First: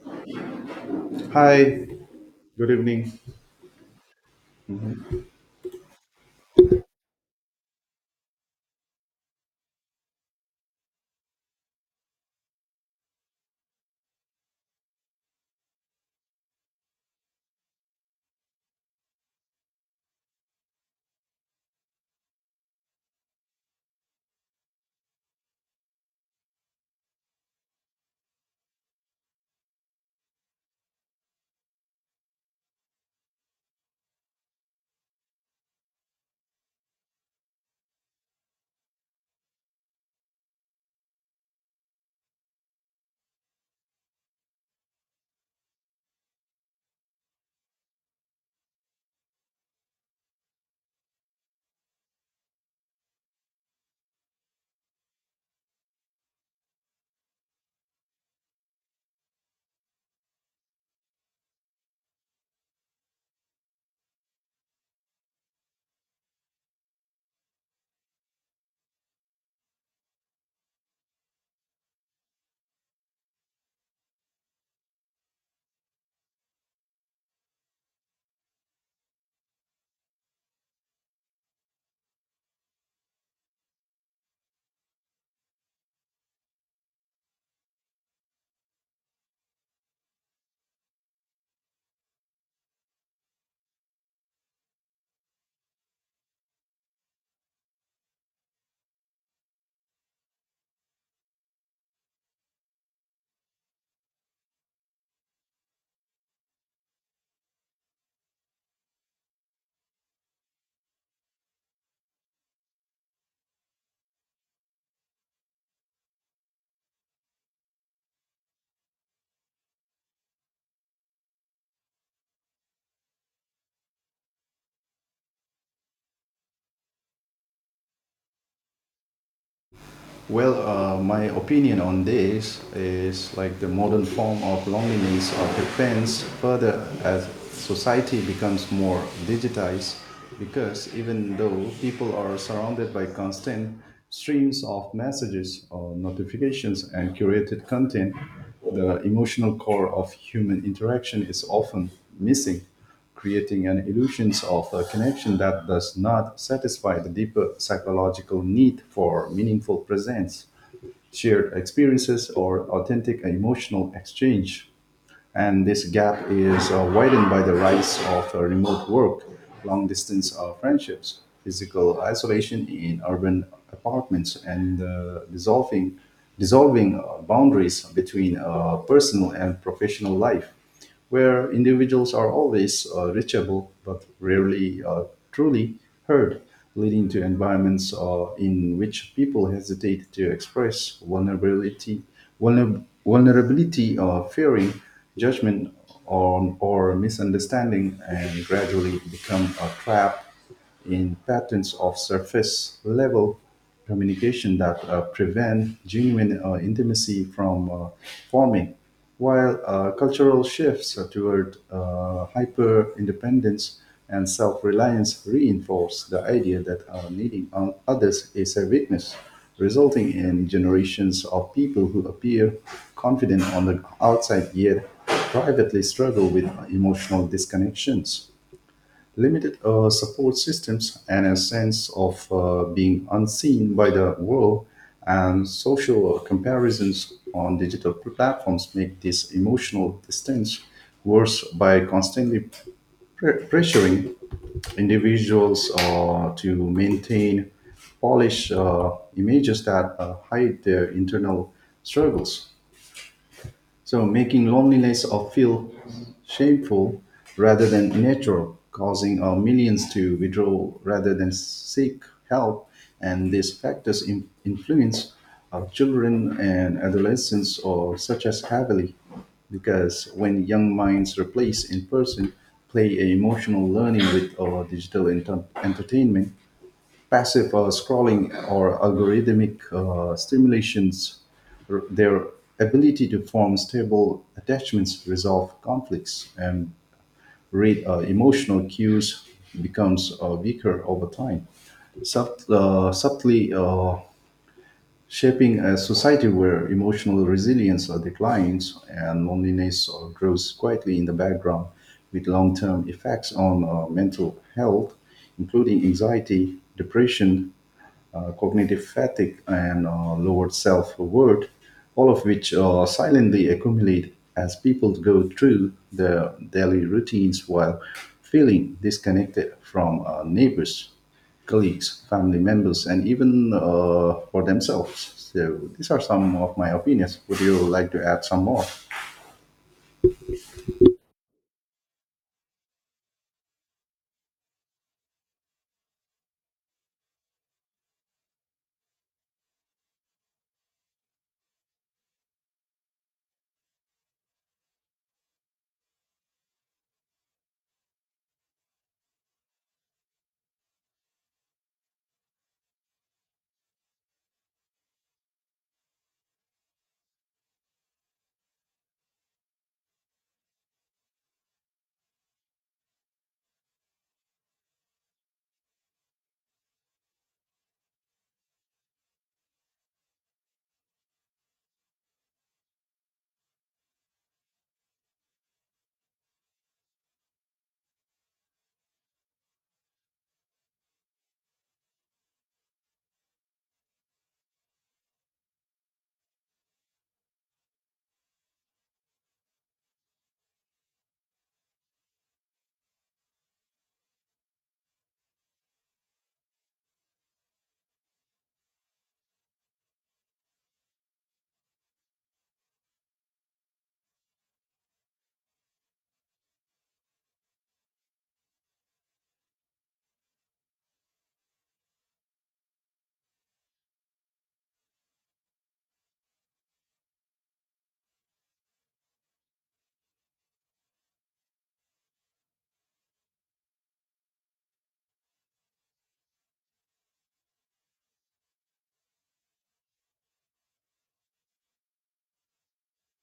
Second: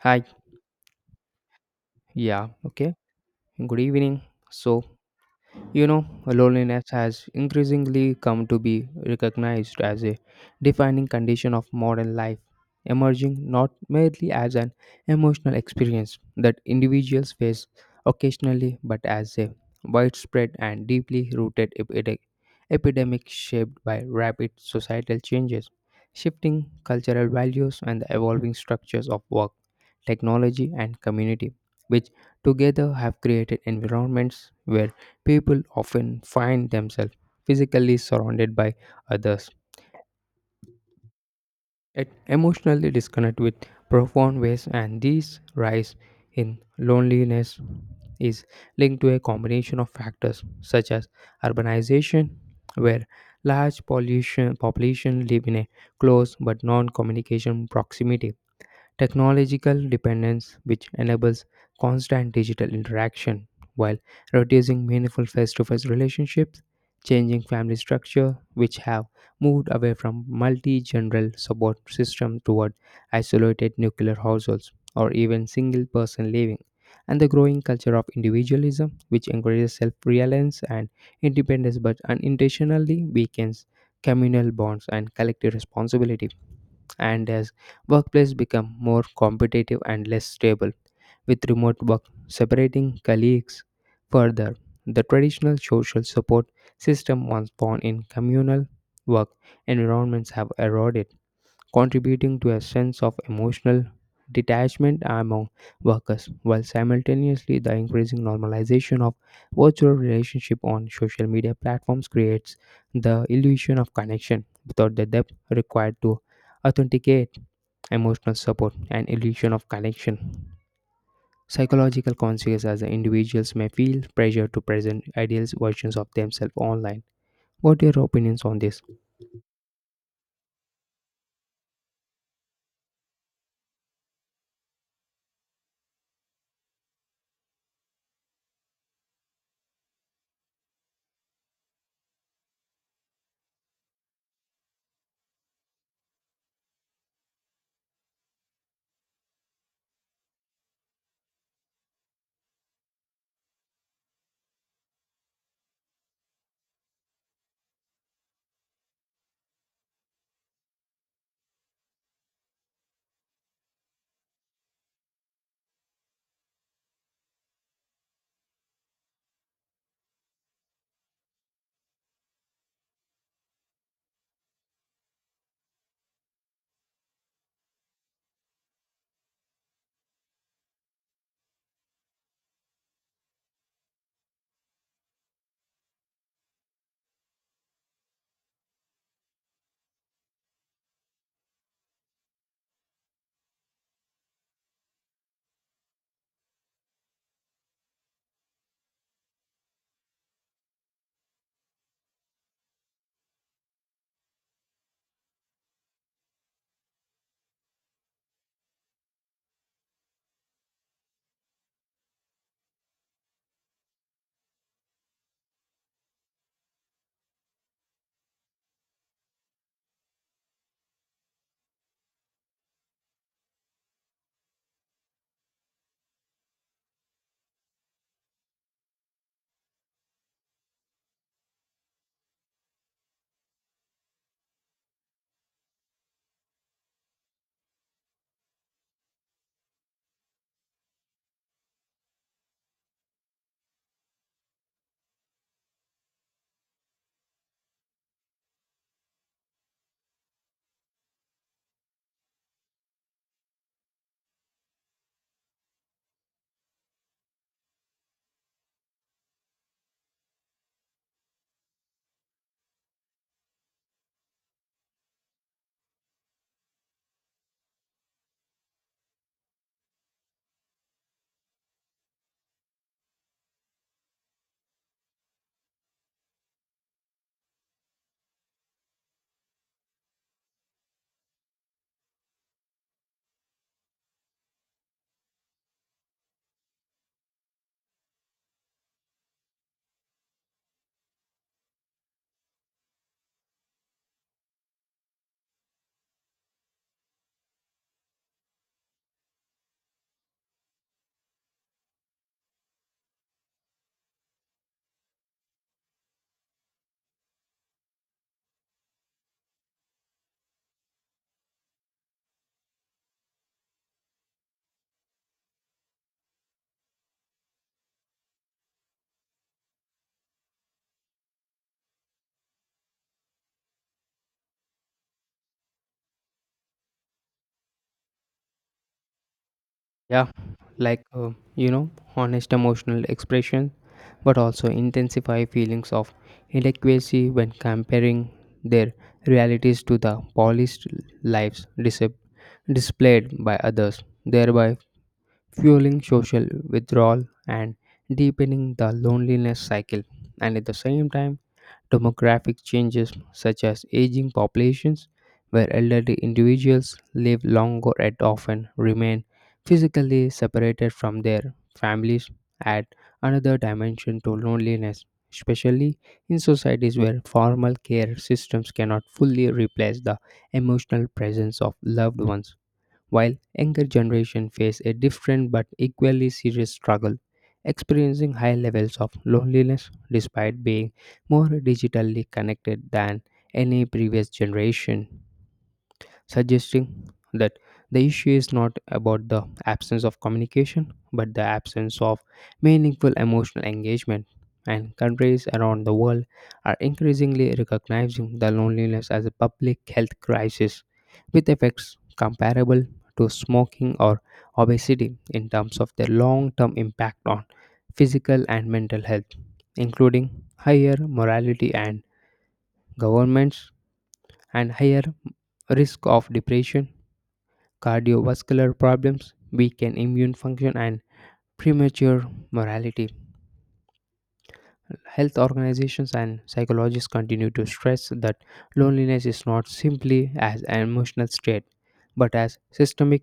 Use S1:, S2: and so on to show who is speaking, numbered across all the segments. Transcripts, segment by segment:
S1: Hi,
S2: Hi,
S1: yeah,
S2: good
S1: okay,
S2: evening.
S1: good evening. So, you know, loneliness has increasingly come to be recognized as a defining condition of modern life, emerging not merely as an emotional experience that individuals face occasionally, but as a widespread and deeply rooted epidemic shaped by rapid societal changes, shifting cultural values, and the evolving structures of work, technology, and community, which together have created environments where people often find themselves physically surrounded by others, yet emotionally disconnected with profound ways, and this rise in loneliness is linked to a combination of factors such as urbanization, where large pollution population live in a close but non-communication proximity technological dependence, which enables constant digital interaction while reducing meaningful face to face relationships, changing family structure, which have moved away from multi general support system toward isolated nuclear households or even single person living, and the growing culture of individualism, which encourages self reliance and independence but unintentionally weakens communal bonds and collective responsibility. And as workplace become more competitive and less stable, with remote work separating colleagues further, the traditional social support system once found in communal work environments have eroded, contributing to a sense of emotional detachment among workers, while simultaneously the increasing normalization of virtual relationship on social media platforms creates the illusion of connection without the depth required to authenticate emotional support, and illusion of connection. Psychological consequences as the individuals may feel pressure to present ideal versions of themselves online. What are your opinions on this?
S2: My opinion on this is like the modern form of loneliness or depends further as society becomes more digitized because even though people are surrounded by constant streams of messages or notifications and curated content, the emotional core of human interaction is often missing creating an illusions of a connection that does not satisfy the deeper psychological need for meaningful presence, shared experiences, or authentic emotional exchange. And this gap is widened by the rise of remote work, long distance friendships, physical isolation in urban apartments, and dissolving boundaries between personal and professional life where individuals are always reachable but rarely truly heard, leading to environments in which people hesitate to express vulnerability, vulnerability fearing judgment or misunderstanding, and gradually become a trap in patterns of surface level communication that prevent genuine intimacy from forming, while cultural shifts toward hyper independence and self reliance reinforce the idea that needing on others is a weakness, resulting in generations of people who appear confident on the outside yet privately struggle with emotional disconnections limited support systems, and a sense of being unseen by the world, and social comparisons on digital platforms make this emotional distance worse by constantly pressuring individuals to maintain polished images that hide their internal struggles. So making loneliness of feel shameful rather than natural, causing our millions to withdraw rather than seek help, and these factors influence our children and adolescents or such as heavily, because when young minds replace in-person play emotional learning with our digital entertainment, passive scrolling or algorithmic stimulations, their ability to form stable attachments, resolve conflicts, and read emotional cues becomes weaker over time, subtly shaping a society where emotional resilience declines and loneliness grows quietly in the background, with long term effects on mental health, including anxiety, depression, cognitive fatigue, and lowered self worth, all of which silently accumulate as people go through their daily routines while feeling disconnected from neighbors, colleagues, family members, and even for themselves. So, these are some of my opinions. Would you like to add some more?
S1: Yeah, like you know, honest emotional expression, but also intensify feelings of inadequacy when comparing their realities to the polished lives displayed by others, thereby fueling social withdrawal and deepening the loneliness cycle. And at the same time, demographic changes such as aging populations, where elderly individuals live longer and often remain physically separated from their families, add another dimension to loneliness, especially in societies where formal care systems cannot fully replace the emotional presence of loved ones while younger generation face a different but equally serious struggle, experiencing high levels of loneliness despite being more digitally connected than any previous generation suggesting that the issue is not about the absence of communication but the absence of meaningful emotional engagement. And countries around the world are increasingly recognizing the loneliness as a public health crisis with effects comparable to smoking or obesity in terms of their long term impact on physical and mental health, including higher morality and governments and higher risk of depression cardiovascular problems, weakened immune function, and premature mortality. Health organizations and psychologists continue to stress that loneliness is not simply as an emotional state, but as systemic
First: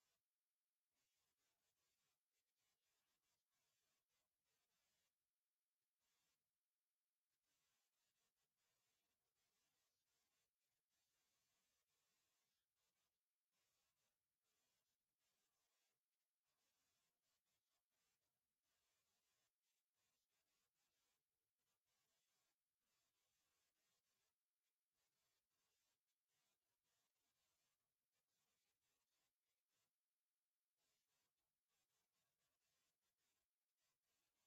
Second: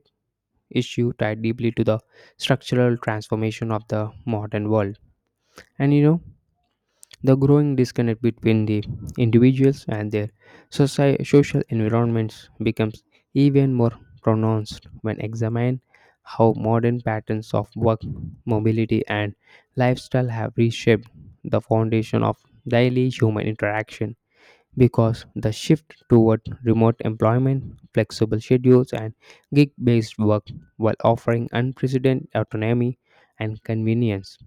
S1: issue tied deeply to the structural transformation of the modern world. And you know, the growing disconnect between the individuals and their social environments becomes even more pronounced when examined how modern patterns of work, mobility, and lifestyle have reshaped the foundation of daily human interaction. Because the shift toward remote employment, flexible schedules, and gig based work, while offering unprecedented autonomy and convenience,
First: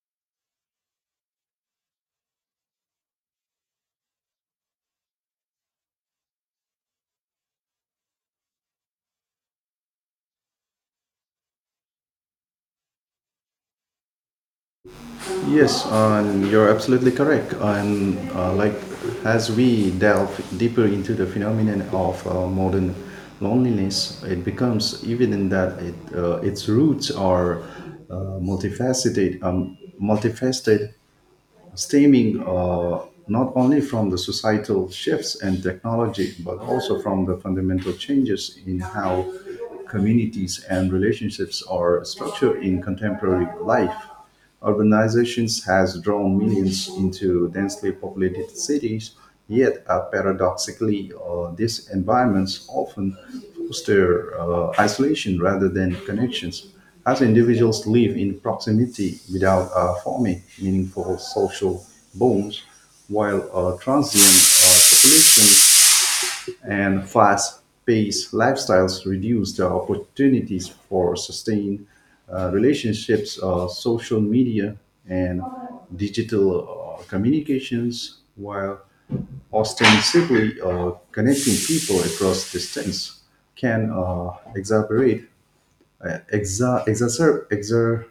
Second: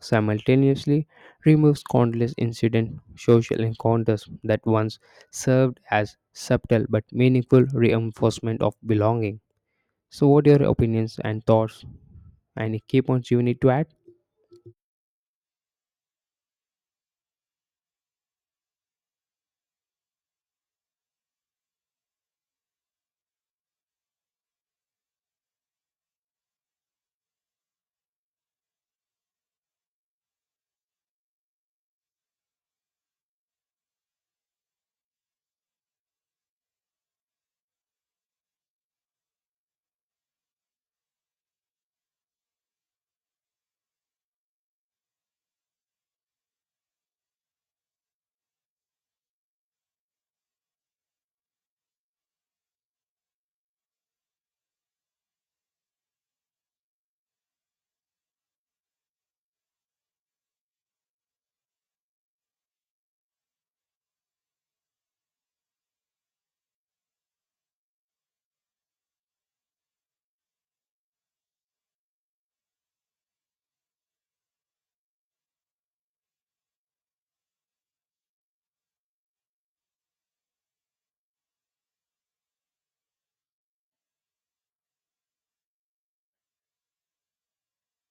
S1: simultaneously removes countless incident social encounters that once served as subtle but meaningful reinforcement of belonging. So, what are your opinions and thoughts? Any key points you need to add?
S2: Yes, and you're absolutely correct. And as we delve deeper into the phenomenon of modern loneliness, it becomes evident that its roots are multifaceted stemming not only from the societal shifts and technology, but also from the fundamental changes in how communities and relationships are structured in contemporary life. Urbanizations has drawn millions into densely populated cities, yet paradoxically, these environments often foster isolation rather than connections as individuals live in proximity without forming meaningful social bonds, while transient population and fast paced lifestyles reduce the opportunities for sustained relationships, social media and digital communications, while ostensibly connecting people across distance can exacerbate, exa- exacerb, exacer-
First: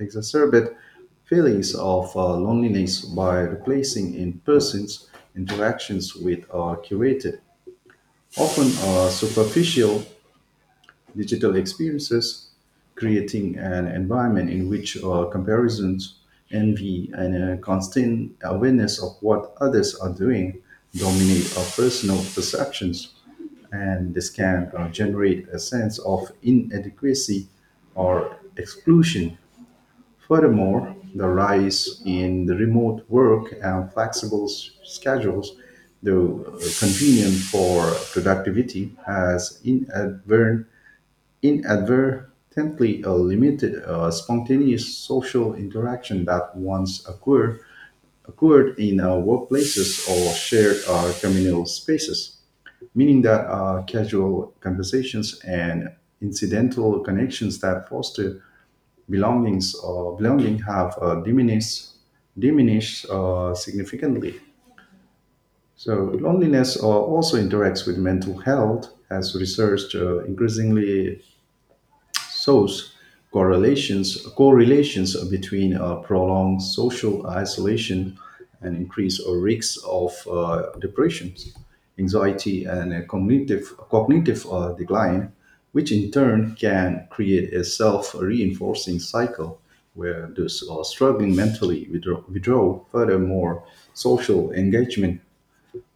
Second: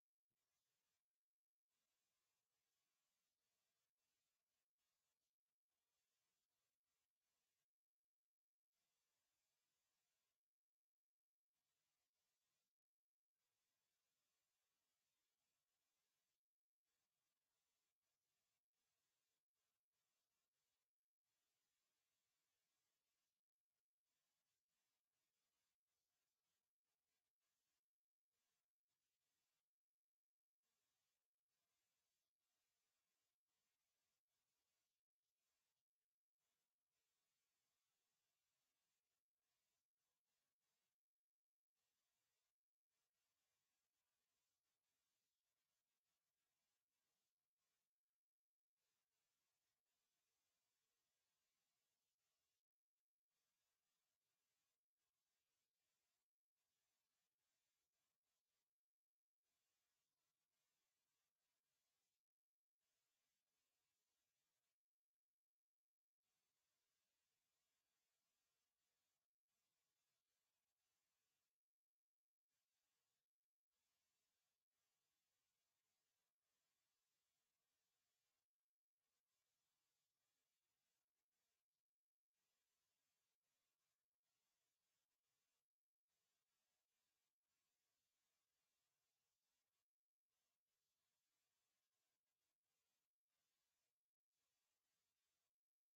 S2: exacerbate feelings of loneliness by replacing in person's interactions with curated, often superficial digital experiences, creating an environment in which comparisons, envy, and a constant awareness of what others are doing dominate our personal perceptions. And this can generate a sense of inadequacy or exclusion. Furthermore, the rise in the remote work and flexible schedules, though convenient for productivity, has inadvertently limited spontaneous social interaction that once occurred in workplaces or shared communal spaces, meaning that casual conversations and incidental connections that foster belongings or belonging have diminished significantly. So loneliness also interacts with mental health, as research increasingly shows correlations between prolonged social isolation and increase or risks of depression, anxiety, and a cognitive decline, which in turn can create a self-reinforcing cycle where those struggling mentally withdraw. Furthermore, social engagement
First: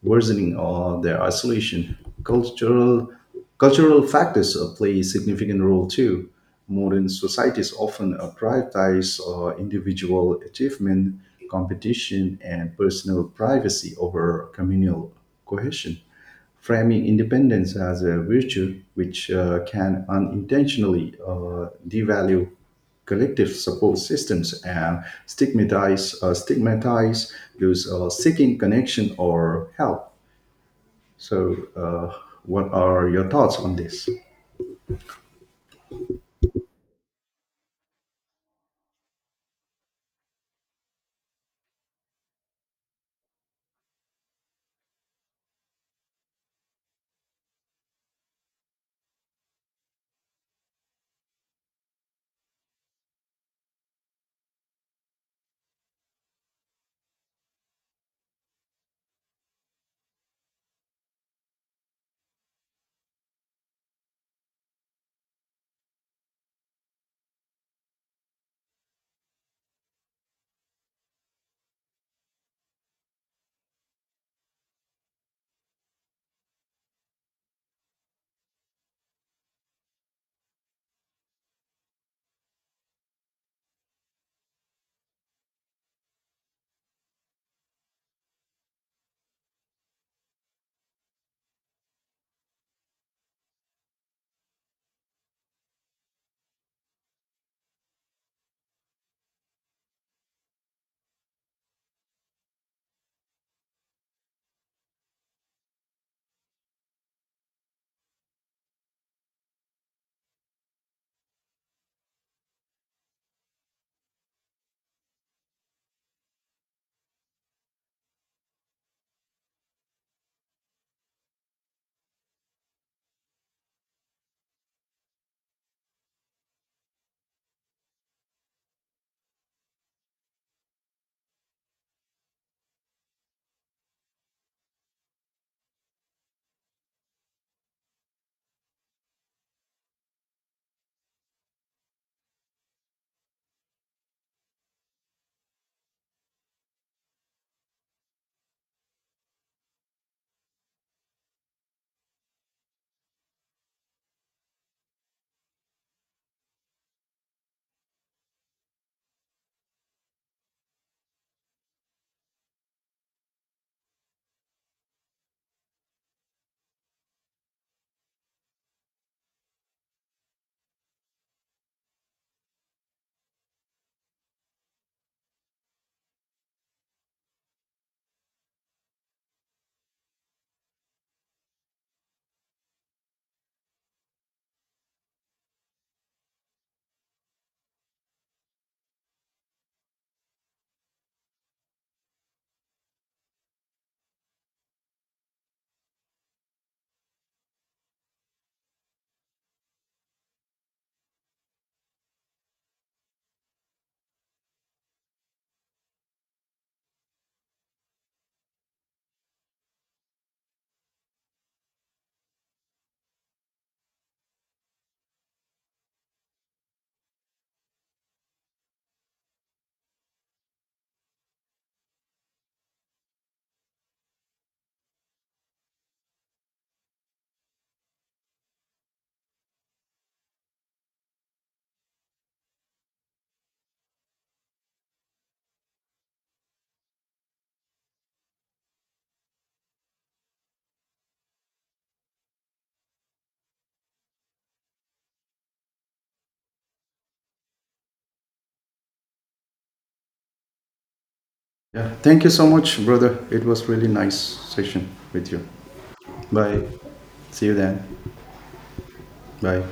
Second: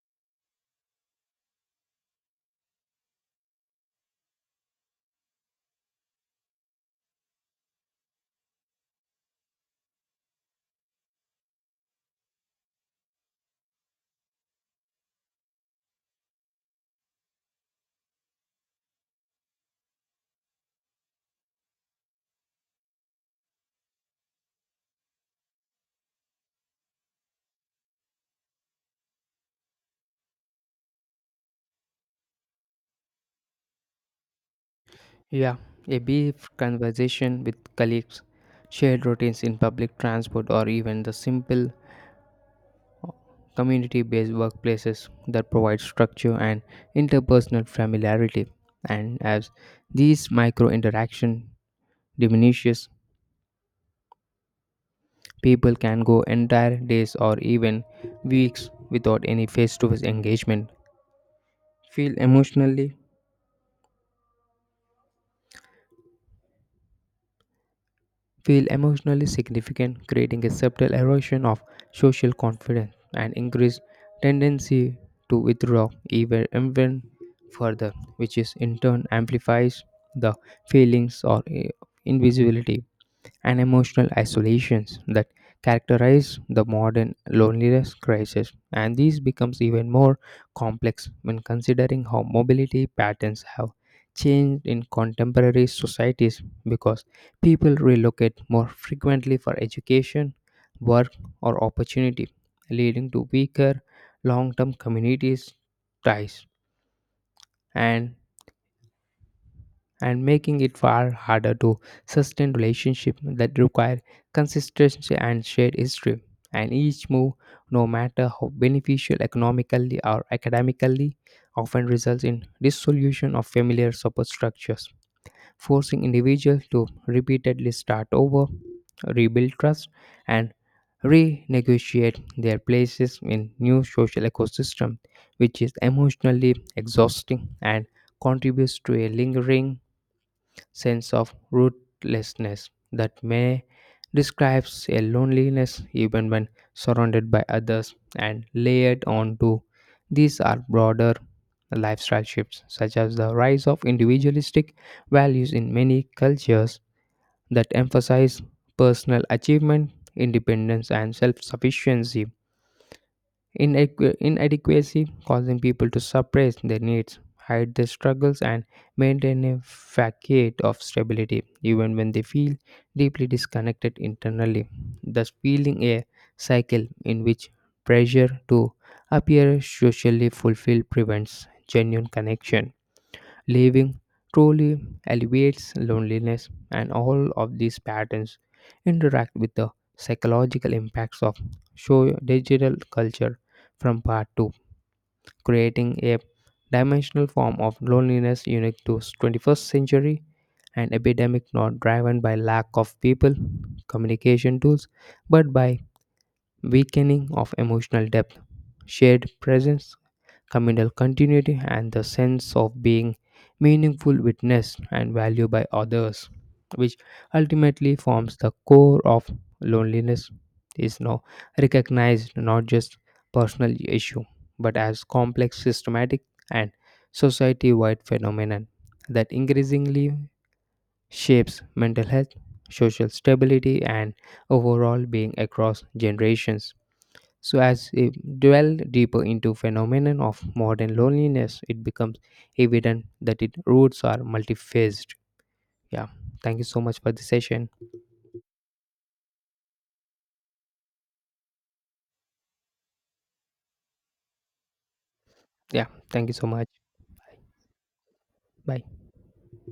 S2: worsening or their isolation. Cultural cultural factors play a significant role too. Modern societies often prioritize individual achievement, competition, and personal privacy over communal cohesion, framing independence as a virtue which can unintentionally devalue collective support systems and stigmatize those seeking connection or help. So, what are your thoughts on this?
S1: Yeah, a brief conversation with colleagues, shared routines in public transport, or even the simple community based workplaces that provide structure and interpersonal familiarity. And as these micro interaction diminishes, people can go entire days or even weeks without any face-to-face engagement. Feel emotionally feel emotionally significant, creating a subtle erosion of social confidence and increased tendency to withdraw even further, which is in turn amplifies the feelings or invisibility and emotional isolations that characterize the modern loneliness crisis and these becomes even more complex when considering how mobility patterns have changed in contemporary societies because people relocate more frequently for education, work, or opportunity, leading to weaker long-term communities ties and making it far harder to sustain relationships that require consistency and shared history. And each move, no matter how beneficial economically or academically, often results in dissolution of familiar support structures, forcing individuals to repeatedly start over, rebuild trust, and renegotiate their places in new social ecosystem which is emotionally exhausting and contributes to a lingering sense of rootlessness that may describes a loneliness even when surrounded by others and layered onto these are broader lifestyle shifts such as the rise of individualistic values in many cultures that emphasize personal achievement independence and self-sufficiency inadequacy causing people to suppress their needs, hide their struggles, and maintain a facade of stability, even when they feel deeply disconnected internally, thus feeling a cycle in which pressure to appear socially fulfilled prevents genuine connection. Living truly alleviates loneliness, and all of these patterns interact with the psychological impacts of show digital culture from part 2, creating a dimensional form of loneliness unique to 21st century an epidemic not driven by lack of people communication tools but by weakening of emotional depth shared presence communal continuity, and the sense of being meaningful, witnessed, and valued by others, which ultimately forms the core of loneliness, is now recognized not just personal issue but as complex systematic and society-wide phenomenon that increasingly shapes mental health social stability and overall being across generations so as we dwell deeper into phenomenon of modern loneliness, it becomes evident that its roots are multifaceted. Yeah. Thank you so much for the session.
S2: Yeah, thank you so much, brother. It was really nice session with you.
S1: Yeah. Thank you so
S2: Bye.
S1: much. Bye.
S2: See you then.
S1: Bye.
S2: Bye.